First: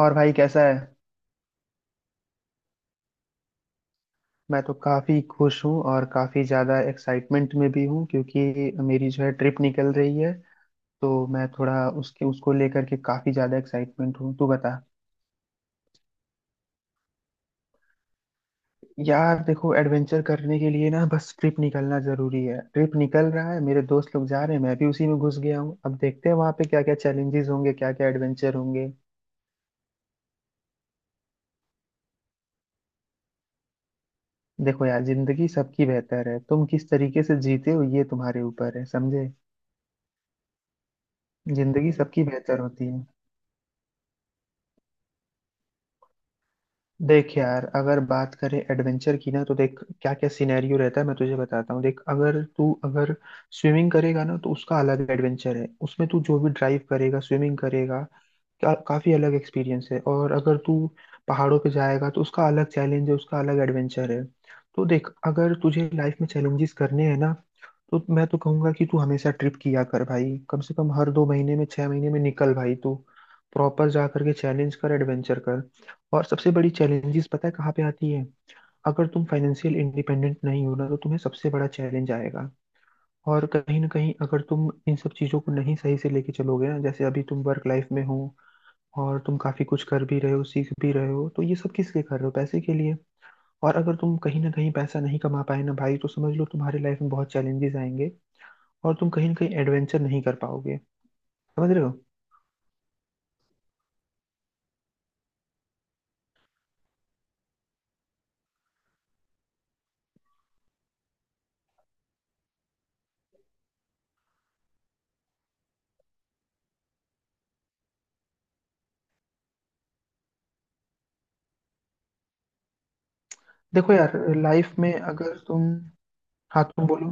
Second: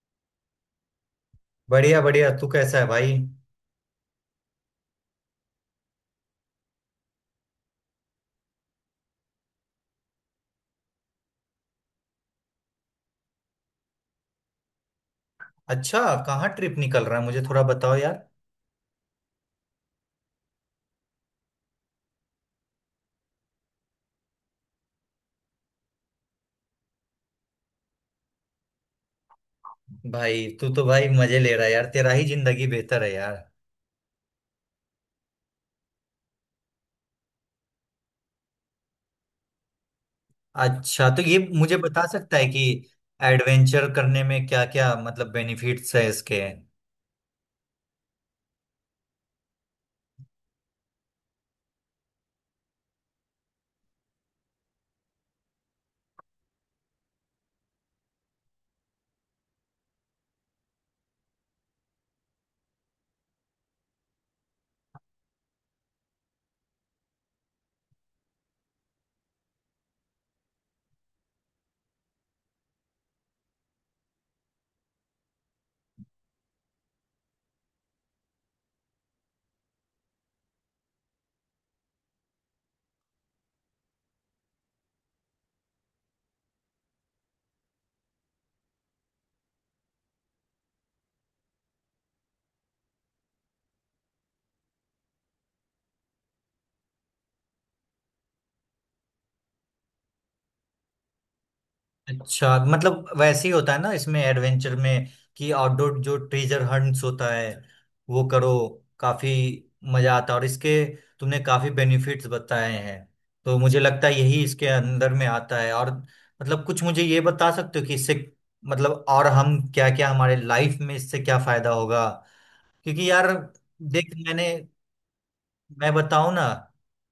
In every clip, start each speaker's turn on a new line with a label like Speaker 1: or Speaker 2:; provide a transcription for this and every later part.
Speaker 1: और भाई कैसा है।
Speaker 2: बढ़िया बढ़िया, तू कैसा है भाई।
Speaker 1: मैं तो काफ़ी खुश हूँ और काफ़ी ज़्यादा एक्साइटमेंट में भी हूँ क्योंकि मेरी जो है ट्रिप निकल रही है, तो मैं थोड़ा उसके उसको लेकर के काफ़ी ज़्यादा एक्साइटमेंट हूँ, तू बता।
Speaker 2: अच्छा, कहाँ ट्रिप निकल रहा है? मुझे थोड़ा बताओ यार।
Speaker 1: यार देखो, एडवेंचर करने के लिए ना बस ट्रिप निकलना ज़रूरी है। ट्रिप निकल रहा है, मेरे दोस्त लोग जा रहे हैं, मैं भी उसी में घुस गया हूँ। अब देखते हैं वहाँ पे क्या क्या चैलेंजेस होंगे, क्या क्या एडवेंचर होंगे।
Speaker 2: भाई, तू तो भाई मजे ले रहा है यार, तेरा ही जिंदगी बेहतर है यार।
Speaker 1: देखो यार, जिंदगी सबकी बेहतर है, तुम किस तरीके से जीते हो ये तुम्हारे ऊपर है, समझे।
Speaker 2: अच्छा, तो ये मुझे
Speaker 1: जिंदगी
Speaker 2: बता
Speaker 1: सबकी
Speaker 2: सकता है
Speaker 1: बेहतर
Speaker 2: कि
Speaker 1: होती है।
Speaker 2: एडवेंचर करने में क्या क्या मतलब बेनिफिट्स है इसके?
Speaker 1: देख यार, अगर बात करें एडवेंचर की ना तो देख क्या क्या सिनेरियो रहता है, मैं तुझे बताता हूँ। देख, अगर स्विमिंग करेगा ना तो उसका अलग एडवेंचर है, उसमें तू जो भी ड्राइव करेगा स्विमिंग करेगा काफी अलग एक्सपीरियंस है। और अगर तू पहाड़ों पे जाएगा तो उसका अलग चैलेंज है, उसका अलग एडवेंचर है। तो देख, अगर तुझे लाइफ में चैलेंजेस करने हैं ना, तो मैं तो कहूंगा कि तू हमेशा ट्रिप किया कर भाई, कम से कम हर दो महीने में, छह महीने में निकल भाई तू, प्रॉपर जा करके चैलेंज कर एडवेंचर कर। और सबसे बड़ी चैलेंजेस पता है कहाँ पे आती है, अगर तुम फाइनेंशियल इंडिपेंडेंट नहीं हो ना तो तुम्हें सबसे बड़ा चैलेंज आएगा। और कहीं ना कहीं अगर तुम इन सब चीज़ों को नहीं सही से लेके चलोगे ना, जैसे अभी तुम वर्क लाइफ में हो और तुम काफ़ी कुछ कर भी रहे हो सीख भी रहे हो, तो ये सब किस लिए कर रहे हो, पैसे के लिए। और अगर तुम कहीं ना कहीं पैसा नहीं कमा पाए ना भाई, तो समझ लो तुम्हारी लाइफ में बहुत चैलेंजेस आएंगे और तुम कहीं ना कहीं एडवेंचर नहीं कर पाओगे, समझ रहे हो।
Speaker 2: अच्छा, मतलब वैसे ही होता है ना इसमें एडवेंचर में, कि आउटडोर जो ट्रेजर हंट्स होता है वो करो। काफी मजा आता है, और इसके तुमने काफी बेनिफिट्स बताए हैं, तो मुझे लगता है यही इसके अंदर में आता है। और मतलब कुछ मुझे ये बता सकते हो कि इससे मतलब और हम क्या क्या, हमारे लाइफ में इससे क्या फायदा होगा? क्योंकि यार
Speaker 1: देखो यार
Speaker 2: देख मैंने
Speaker 1: लाइफ में अगर तुम,
Speaker 2: मैं बताऊं ना,
Speaker 1: हाँ तुम बोलो।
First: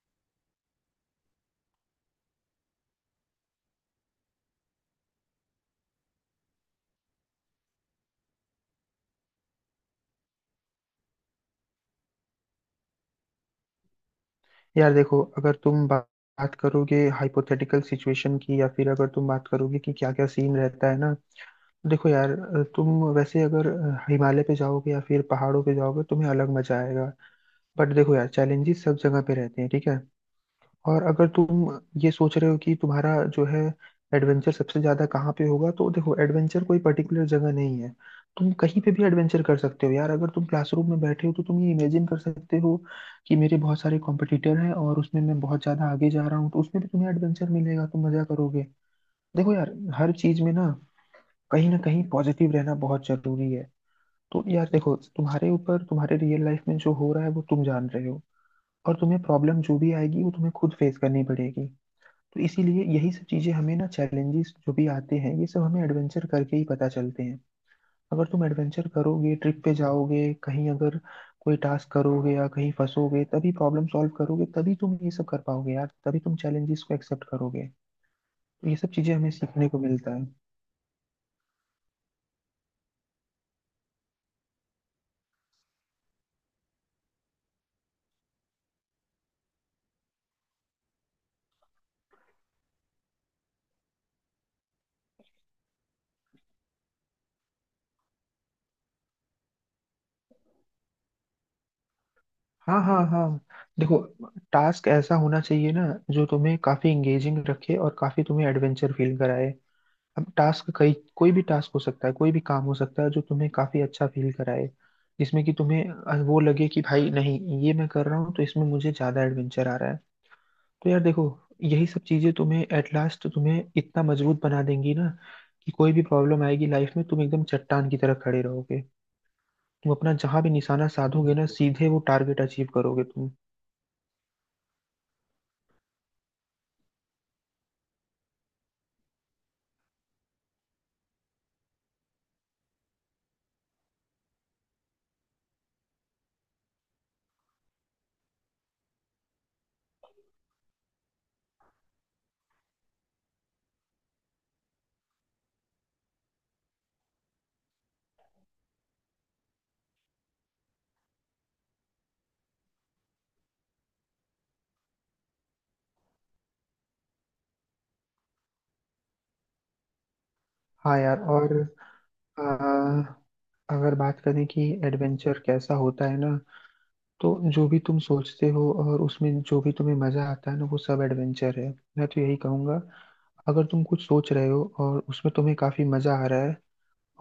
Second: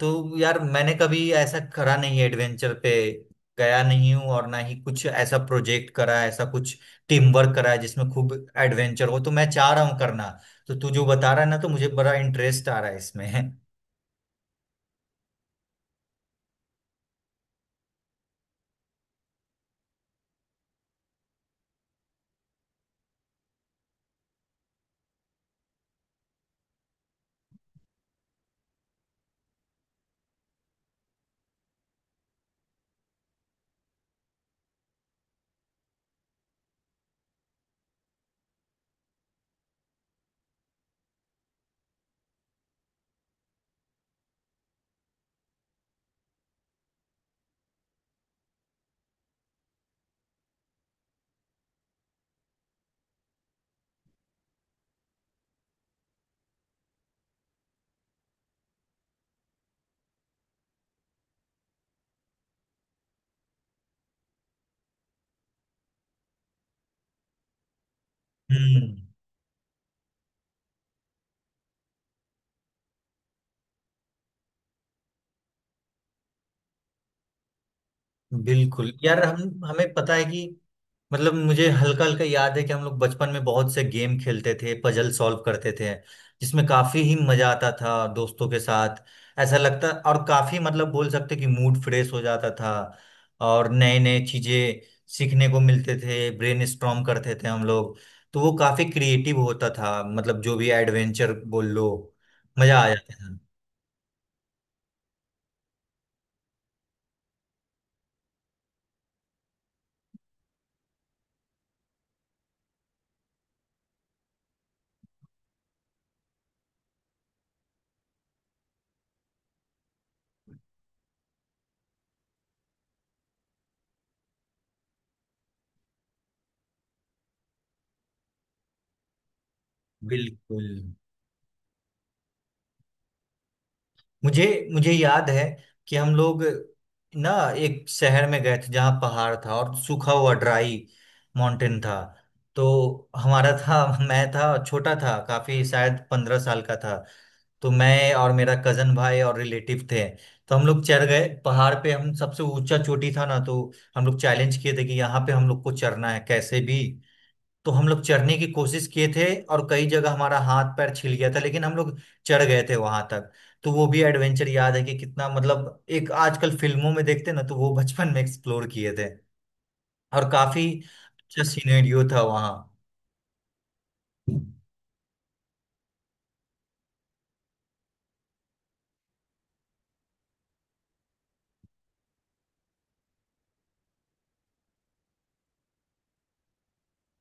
Speaker 2: तो यार मैंने कभी ऐसा करा नहीं है, एडवेंचर पे गया नहीं हूँ, और ना ही कुछ ऐसा प्रोजेक्ट करा है, ऐसा कुछ टीम वर्क करा है जिसमें खूब एडवेंचर हो, तो मैं चाह रहा हूँ करना। तो तू जो बता रहा है ना, तो मुझे बड़ा इंटरेस्ट आ रहा है इसमें।
Speaker 1: यार देखो, अगर तुम बात करोगे हाइपोथेटिकल सिचुएशन की, या फिर अगर तुम बात करोगे कि क्या क्या सीन रहता है ना। देखो यार, तुम वैसे अगर हिमालय पे जाओगे या फिर पहाड़ों पे जाओगे तुम्हें अलग मजा आएगा। बट देखो यार चैलेंजेस सब जगह पे रहते हैं, ठीक है। और अगर तुम ये सोच रहे हो कि तुम्हारा जो है एडवेंचर सबसे ज्यादा कहाँ पे होगा, तो देखो एडवेंचर कोई पर्टिकुलर जगह नहीं है, तुम कहीं पे भी एडवेंचर कर सकते हो यार। अगर तुम क्लासरूम में बैठे हो तो तुम ये इमेजिन कर सकते हो कि मेरे बहुत सारे कॉम्पिटिटर हैं और उसमें मैं बहुत ज्यादा आगे जा रहा हूँ, तो उसमें भी तुम्हें एडवेंचर मिलेगा, तुम मजा करोगे। देखो यार हर चीज में ना कहीं पॉजिटिव रहना बहुत जरूरी है। तो यार देखो, तुम्हारे ऊपर तुम्हारे रियल लाइफ में जो हो रहा है वो तुम जान रहे हो, और तुम्हें प्रॉब्लम जो भी आएगी वो तुम्हें खुद फेस करनी पड़ेगी। तो इसीलिए यही सब चीजें हमें ना, चैलेंजेस जो भी आते हैं ये सब हमें एडवेंचर करके ही पता चलते हैं। अगर तुम एडवेंचर
Speaker 2: हम्म।
Speaker 1: करोगे, ट्रिप पे जाओगे, कहीं अगर कोई टास्क करोगे या कहीं फंसोगे, तभी प्रॉब्लम सॉल्व करोगे, तभी तुम ये सब कर पाओगे यार, तभी तुम चैलेंजेस को एक्सेप्ट करोगे। तो ये सब
Speaker 2: बिल्कुल
Speaker 1: चीजें
Speaker 2: यार,
Speaker 1: हमें
Speaker 2: हम
Speaker 1: सीखने को
Speaker 2: हमें पता
Speaker 1: मिलता
Speaker 2: है
Speaker 1: है।
Speaker 2: कि मतलब मुझे हल्का हल्का याद है कि हम लोग बचपन में बहुत से गेम खेलते थे, पजल सॉल्व करते थे, जिसमें काफी ही मजा आता था दोस्तों के साथ। ऐसा लगता, और काफी मतलब बोल सकते कि मूड फ्रेश हो जाता था, और नए नए चीजें सीखने को मिलते थे, ब्रेन स्ट्रॉम करते थे हम लोग। तो वो काफी क्रिएटिव होता था, मतलब जो भी एडवेंचर बोल लो, मजा
Speaker 1: हाँ
Speaker 2: आ
Speaker 1: हाँ
Speaker 2: जाता था।
Speaker 1: हाँ। देखो, टास्क ऐसा होना चाहिए ना जो तुम्हें काफी इंगेजिंग रखे और काफी तुम्हें एडवेंचर फील कराए। अब टास्क कई कोई भी टास्क हो सकता है, कोई भी काम हो सकता है जो तुम्हें काफी अच्छा फील कराए, जिसमें कि तुम्हें वो लगे कि भाई नहीं ये मैं कर रहा हूँ तो इसमें मुझे ज्यादा एडवेंचर आ रहा है। तो यार देखो, यही सब चीजें तुम्हें एट लास्ट तुम्हें इतना मजबूत बना देंगी ना, कि कोई भी प्रॉब्लम आएगी लाइफ में तुम एकदम चट्टान की तरह खड़े रहोगे, तुम अपना जहां भी
Speaker 2: बिल्कुल।
Speaker 1: निशाना साधोगे ना सीधे वो टारगेट अचीव करोगे तुम।
Speaker 2: मुझे मुझे याद है कि हम लोग ना एक शहर में गए थे जहाँ पहाड़ था, और सूखा हुआ ड्राई माउंटेन था। तो हमारा था, मैं था, छोटा था काफी, शायद 15 साल का था। तो मैं और मेरा कजन भाई और रिलेटिव थे। तो हम लोग चढ़ गए पहाड़ पे, हम सबसे ऊंचा चोटी था ना, तो हम लोग चैलेंज किए थे कि यहाँ पे हम लोग को चढ़ना है कैसे भी। तो हम लोग चढ़ने की कोशिश किए थे, और कई जगह हमारा हाथ पैर छिल गया था, लेकिन हम लोग चढ़ गए थे वहां तक। तो वो भी एडवेंचर याद है कि कितना, मतलब एक आजकल फिल्मों में देखते ना, तो वो बचपन में एक्सप्लोर किए थे। और काफी
Speaker 1: हाँ यार,
Speaker 2: अच्छा
Speaker 1: और
Speaker 2: सिनेरियो था वहाँ।
Speaker 1: अ, अगर बात करें कि एडवेंचर कैसा होता है ना, तो जो भी तुम सोचते हो और उसमें जो भी तुम्हें मजा आता है ना वो सब एडवेंचर है, मैं तो यही कहूंगा। अगर तुम कुछ सोच रहे हो और उसमें तुम्हें काफी मजा आ रहा है,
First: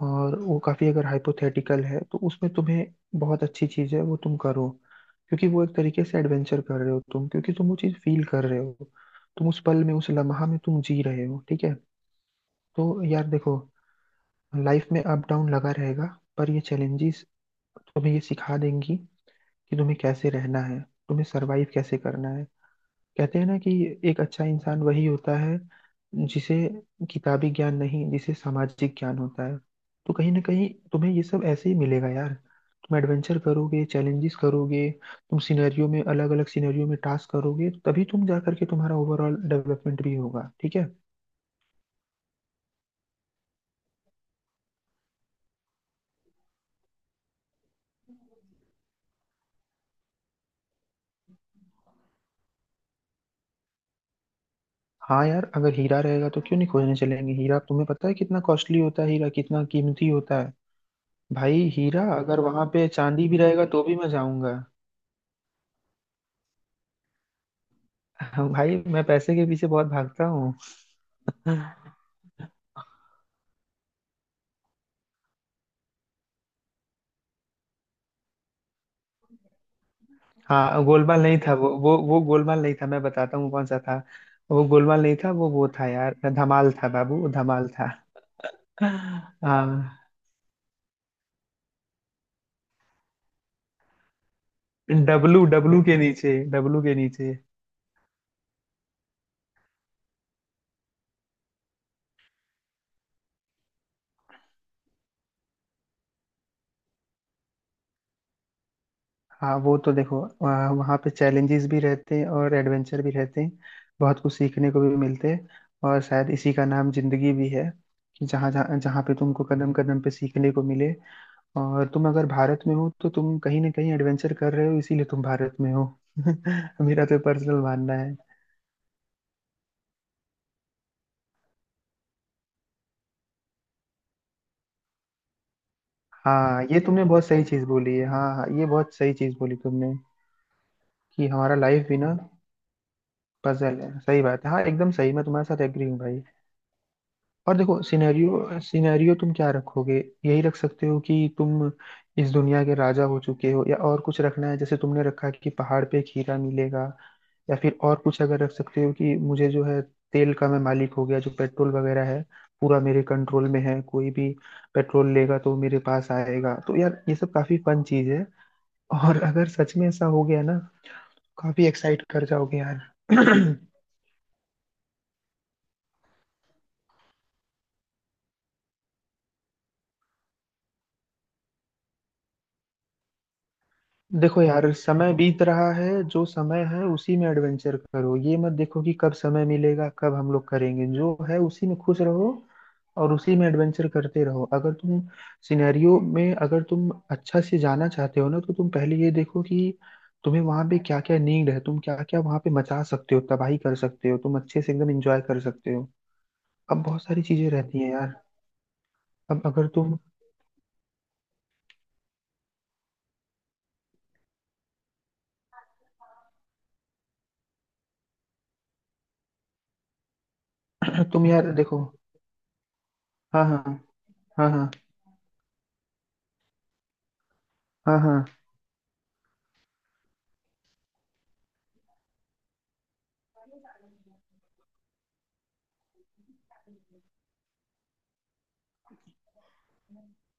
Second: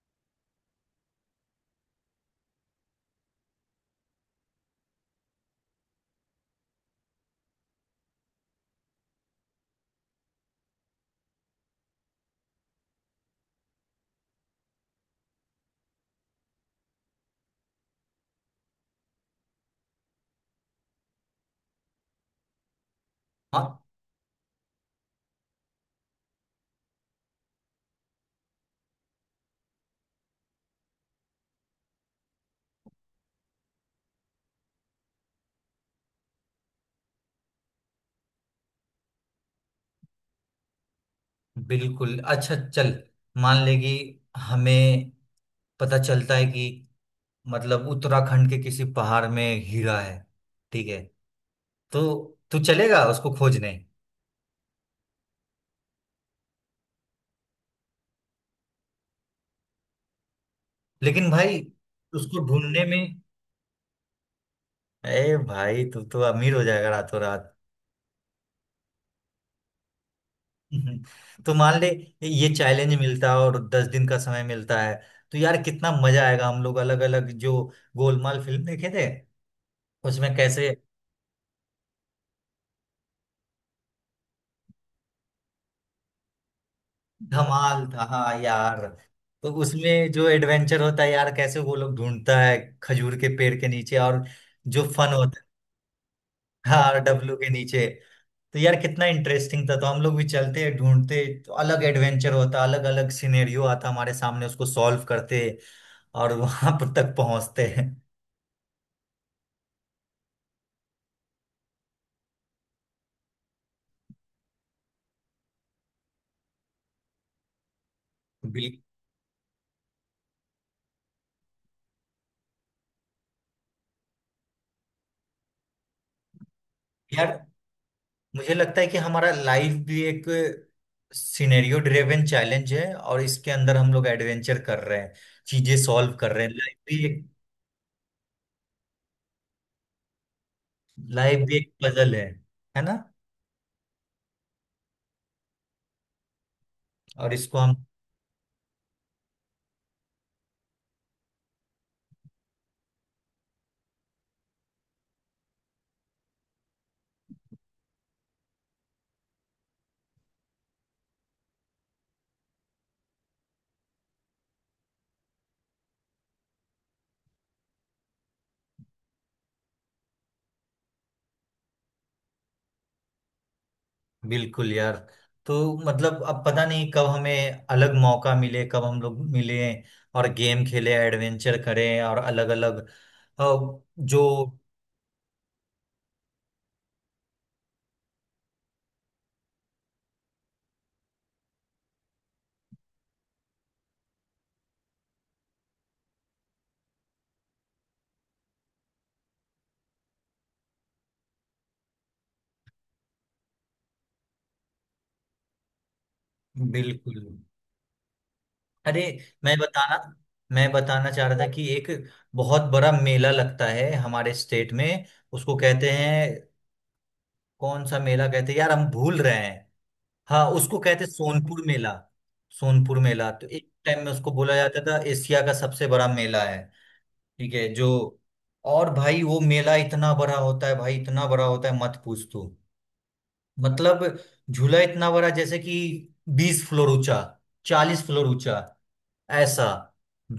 Speaker 1: और वो काफी अगर हाइपोथेटिकल है तो उसमें तुम्हें बहुत अच्छी चीज है वो तुम करो, क्योंकि वो एक तरीके से एडवेंचर कर रहे हो तुम, क्योंकि तुम वो चीज फील कर रहे हो, तुम उस पल में, उस लम्हा में तुम जी रहे हो, ठीक है। तो यार देखो, लाइफ में अप डाउन लगा रहेगा, पर ये चैलेंजेस तुम्हें ये सिखा देंगी कि तुम्हें कैसे रहना है, तुम्हें सरवाइव कैसे करना है। कहते हैं ना कि
Speaker 2: हाँ।
Speaker 1: एक अच्छा इंसान वही होता है जिसे किताबी ज्ञान नहीं, जिसे सामाजिक ज्ञान होता है। तो कहीं ना कहीं तुम्हें ये सब ऐसे ही मिलेगा यार, तुम एडवेंचर करोगे चैलेंजेस करोगे, तुम सिनेरियो में अलग अलग सिनेरियो में टास्क करोगे तभी तुम जा करके तुम्हारा ओवरऑल डेवलपमेंट भी होगा, ठीक है।
Speaker 2: बिल्कुल, अच्छा चल। मान ले कि हमें पता चलता है कि मतलब उत्तराखंड के किसी पहाड़ में हीरा है, ठीक है? तो तू चलेगा उसको खोजने?
Speaker 1: हाँ यार, अगर हीरा रहेगा तो क्यों नहीं खोजने चलेंगे। हीरा तुम्हें पता है कितना कॉस्टली होता है, हीरा कितना कीमती होता है।
Speaker 2: लेकिन भाई
Speaker 1: भाई हीरा अगर,
Speaker 2: उसको
Speaker 1: वहां
Speaker 2: ढूंढने
Speaker 1: पे
Speaker 2: में,
Speaker 1: चांदी भी रहेगा तो भी मैं जाऊंगा।
Speaker 2: अरे भाई तू तो अमीर हो जाएगा रातों रात।
Speaker 1: हाँ, भाई मैं पैसे के पीछे बहुत भागता हूँ।
Speaker 2: तो मान ले, ये चैलेंज मिलता है और 10 दिन का समय मिलता है, तो यार कितना मजा आएगा। हम लोग अलग अलग, जो गोलमाल फिल्म देखे थे उसमें कैसे।
Speaker 1: हाँ गोलमाल नहीं था, वो गोलमाल नहीं था, मैं बताता हूँ कौन सा था। वो गोलमाल नहीं था, वो था यार धमाल, था बाबू वो धमाल
Speaker 2: धमाल
Speaker 1: था।
Speaker 2: था, हाँ यार। तो
Speaker 1: हाँ,
Speaker 2: उसमें जो एडवेंचर होता है यार, कैसे वो लोग ढूंढता है खजूर के पेड़ के नीचे, और जो फन होता।
Speaker 1: डब्लू डब्लू के नीचे, डब्लू के
Speaker 2: हाँ,
Speaker 1: नीचे।
Speaker 2: डब्लू के नीचे। तो यार कितना इंटरेस्टिंग था। तो हम लोग भी चलते ढूंढते, तो अलग एडवेंचर होता, अलग अलग सिनेरियो आता हमारे सामने, उसको सॉल्व करते और वहां पर तक पहुंचते हैं।
Speaker 1: हाँ वो तो देखो, वहाँ वहाँ पे चैलेंजेस भी रहते हैं और एडवेंचर भी रहते हैं, बहुत कुछ सीखने को भी मिलते हैं। और शायद इसी का नाम जिंदगी भी है, कि जहाँ जहाँ
Speaker 2: बिल्कुल।
Speaker 1: जहाँ पे तुमको कदम कदम पे सीखने को मिले। और तुम अगर भारत में हो तो तुम कहीं ना कहीं एडवेंचर कर रहे हो, इसीलिए तुम भारत में हो। मेरा तो
Speaker 2: यार
Speaker 1: पर्सनल मानना है।
Speaker 2: मुझे लगता है कि हमारा लाइफ भी एक सिनेरियो ड्रिवन चैलेंज है, और इसके अंदर हम लोग एडवेंचर कर रहे हैं, चीजें सॉल्व कर रहे हैं।
Speaker 1: हाँ
Speaker 2: लाइफ
Speaker 1: ये तुमने
Speaker 2: भी एक,
Speaker 1: बहुत सही चीज बोली है, हाँ हाँ ये बहुत सही चीज बोली तुमने, कि
Speaker 2: लाइफ भी
Speaker 1: हमारा
Speaker 2: एक
Speaker 1: लाइफ भी ना
Speaker 2: पजल है ना?
Speaker 1: पजल है, सही बात है, हाँ एकदम सही, मैं तुम्हारे साथ एग्री हूँ भाई।
Speaker 2: और इसको
Speaker 1: और
Speaker 2: हम,
Speaker 1: देखो, सिनेरियो सिनेरियो तुम क्या रखोगे, यही रख सकते हो कि तुम इस दुनिया के राजा हो चुके हो, या और कुछ रखना है जैसे तुमने रखा कि पहाड़ पे खीरा मिलेगा। या फिर और कुछ अगर रख सकते हो, कि मुझे जो है तेल का मैं मालिक हो गया, जो पेट्रोल वगैरह है पूरा मेरे कंट्रोल में है, कोई भी पेट्रोल लेगा तो वो मेरे पास आएगा। तो यार ये सब काफी फन चीज है, और अगर सच में ऐसा हो गया ना, काफी एक्साइट कर जाओगे यार।
Speaker 2: बिल्कुल यार। तो मतलब अब पता नहीं कब हमें अलग मौका मिले, कब हम लोग मिले और गेम खेले, एडवेंचर करें और अलग अलग जो।
Speaker 1: देखो यार, समय बीत रहा है, जो समय है उसी में एडवेंचर करो, ये मत देखो कि कब समय मिलेगा कब हम लोग करेंगे, जो है उसी में खुश रहो और उसी में एडवेंचर करते रहो। अगर तुम सिनेरियो में, अगर तुम अच्छा से जाना चाहते हो ना तो तुम पहले ये देखो कि तुम्हें वहां पे क्या क्या नीड है, तुम क्या क्या वहां पे मचा सकते हो, तबाही कर सकते हो, तुम अच्छे से एकदम एंजॉय कर सकते हो। अब बहुत
Speaker 2: बिल्कुल।
Speaker 1: सारी चीजें रहती हैं यार।
Speaker 2: अरे
Speaker 1: अब
Speaker 2: मैं
Speaker 1: अगर
Speaker 2: बताना
Speaker 1: तुम
Speaker 2: मैं बताना चाह रहा था कि एक बहुत बड़ा मेला लगता है हमारे स्टेट में, उसको कहते हैं, कौन सा मेला कहते हैं यार, हम भूल रहे हैं। हाँ, उसको कहते हैं
Speaker 1: तुम यार
Speaker 2: सोनपुर
Speaker 1: देखो।
Speaker 2: मेला। सोनपुर मेला
Speaker 1: हाँ
Speaker 2: तो
Speaker 1: हाँ
Speaker 2: एक
Speaker 1: हाँ।
Speaker 2: टाइम में उसको
Speaker 1: हाँ
Speaker 2: बोला
Speaker 1: हाँ
Speaker 2: जाता था एशिया का सबसे बड़ा मेला है। ठीक है, जो।
Speaker 1: हाँ हाँ।
Speaker 2: और भाई वो मेला इतना बड़ा होता है भाई, इतना बड़ा होता है मत पूछ तू। मतलब झूला इतना बड़ा, जैसे कि 20 फ्लोर ऊंचा, 40 फ्लोर ऊंचा, ऐसा।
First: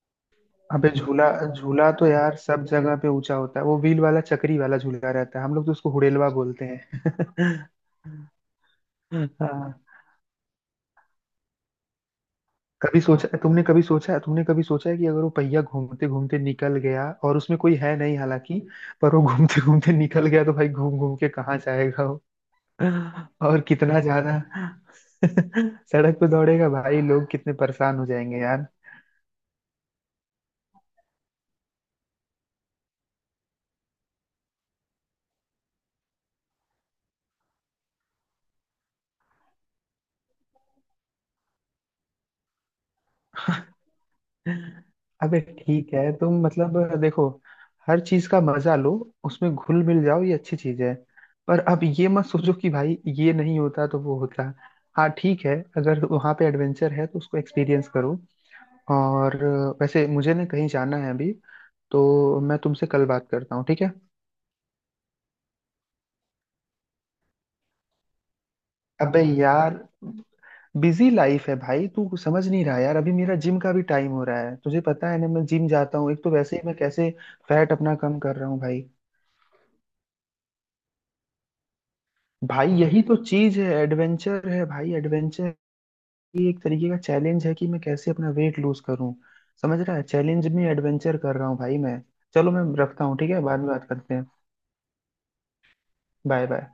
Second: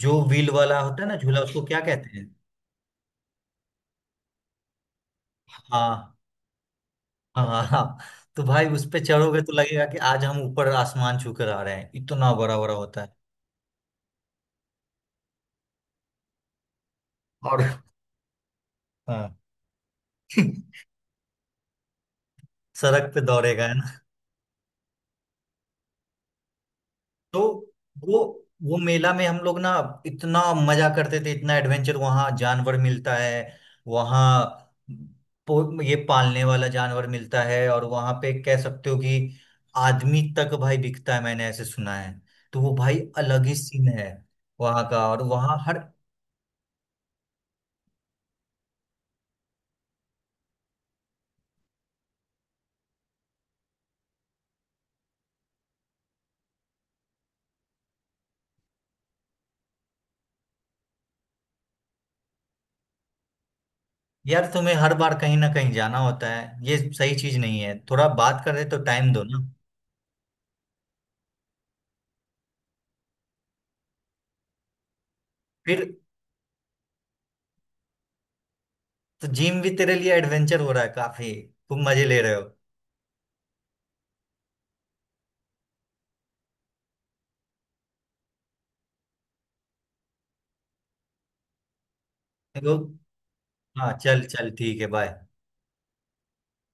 Speaker 2: जो व्हील वाला
Speaker 1: अबे
Speaker 2: होता है ना
Speaker 1: झूला,
Speaker 2: झूला, उसको क्या
Speaker 1: झूला तो
Speaker 2: कहते हैं?
Speaker 1: यार सब जगह पे ऊंचा होता है, वो व्हील वाला चक्री वाला झूला रहता है, हम लोग तो उसको
Speaker 2: हाँ,
Speaker 1: हुडेलवा बोलते हैं।
Speaker 2: हाँ हाँ। तो भाई उस पे चढ़ोगे तो
Speaker 1: हाँ,
Speaker 2: लगेगा कि आज हम ऊपर आसमान छू कर आ रहे हैं, इतना बड़ा बड़ा होता है।
Speaker 1: कभी सोचा है कि अगर वो पहिया घूमते घूमते निकल गया और उसमें कोई
Speaker 2: और
Speaker 1: है नहीं, हालांकि, पर वो
Speaker 2: हाँ।
Speaker 1: घूमते घूमते निकल गया तो भाई घूम घूम के कहाँ जाएगा वो।
Speaker 2: सड़क पे
Speaker 1: और
Speaker 2: दौड़ेगा है।
Speaker 1: कितना ज्यादा सड़क पे दौड़ेगा भाई, लोग
Speaker 2: तो
Speaker 1: कितने परेशान हो
Speaker 2: वो
Speaker 1: जाएंगे यार।
Speaker 2: वो मेला में हम लोग ना इतना मजा करते थे, इतना एडवेंचर। वहां जानवर मिलता है, वहां ये पालने वाला जानवर मिलता है, और वहां पे कह सकते हो कि आदमी तक भाई बिकता है, मैंने ऐसे सुना है। तो वो भाई अलग ही सीन है वहां का। और
Speaker 1: अबे
Speaker 2: वहां हर,
Speaker 1: ठीक है, तुम मतलब देखो हर चीज का मजा लो, उसमें घुल मिल जाओ, ये अच्छी चीज है। पर अब ये मत सोचो कि भाई ये नहीं होता तो वो होता। हाँ ठीक है, अगर वहाँ पे एडवेंचर है तो उसको एक्सपीरियंस करो। और वैसे मुझे ना कहीं जाना है अभी, तो मैं तुमसे कल बात करता हूँ, ठीक है।
Speaker 2: यार तुम्हें हर बार कहीं ना कहीं जाना होता है, ये सही चीज नहीं है। थोड़ा बात कर रहे तो टाइम
Speaker 1: अबे
Speaker 2: दो ना।
Speaker 1: यार, बिजी लाइफ है भाई, तू समझ नहीं रहा यार, अभी मेरा जिम का भी टाइम हो रहा है, तुझे पता है ना मैं जिम
Speaker 2: फिर
Speaker 1: जाता हूँ, एक तो वैसे ही मैं कैसे फैट अपना कम कर रहा हूँ भाई।
Speaker 2: तो जिम भी तेरे लिए एडवेंचर हो रहा है काफी, तुम मजे ले रहे हो।
Speaker 1: भाई यही तो चीज है, एडवेंचर है भाई एडवेंचर, ये एक तरीके का चैलेंज है कि मैं कैसे अपना वेट लूज करूं, समझ रहा है, चैलेंज में एडवेंचर कर रहा हूँ भाई मैं। चलो मैं
Speaker 2: तो
Speaker 1: रखता हूँ ठीक है, बाद में बात
Speaker 2: हाँ,
Speaker 1: करते
Speaker 2: चल
Speaker 1: हैं।
Speaker 2: चल, ठीक है, बाय।
Speaker 1: Bye bye.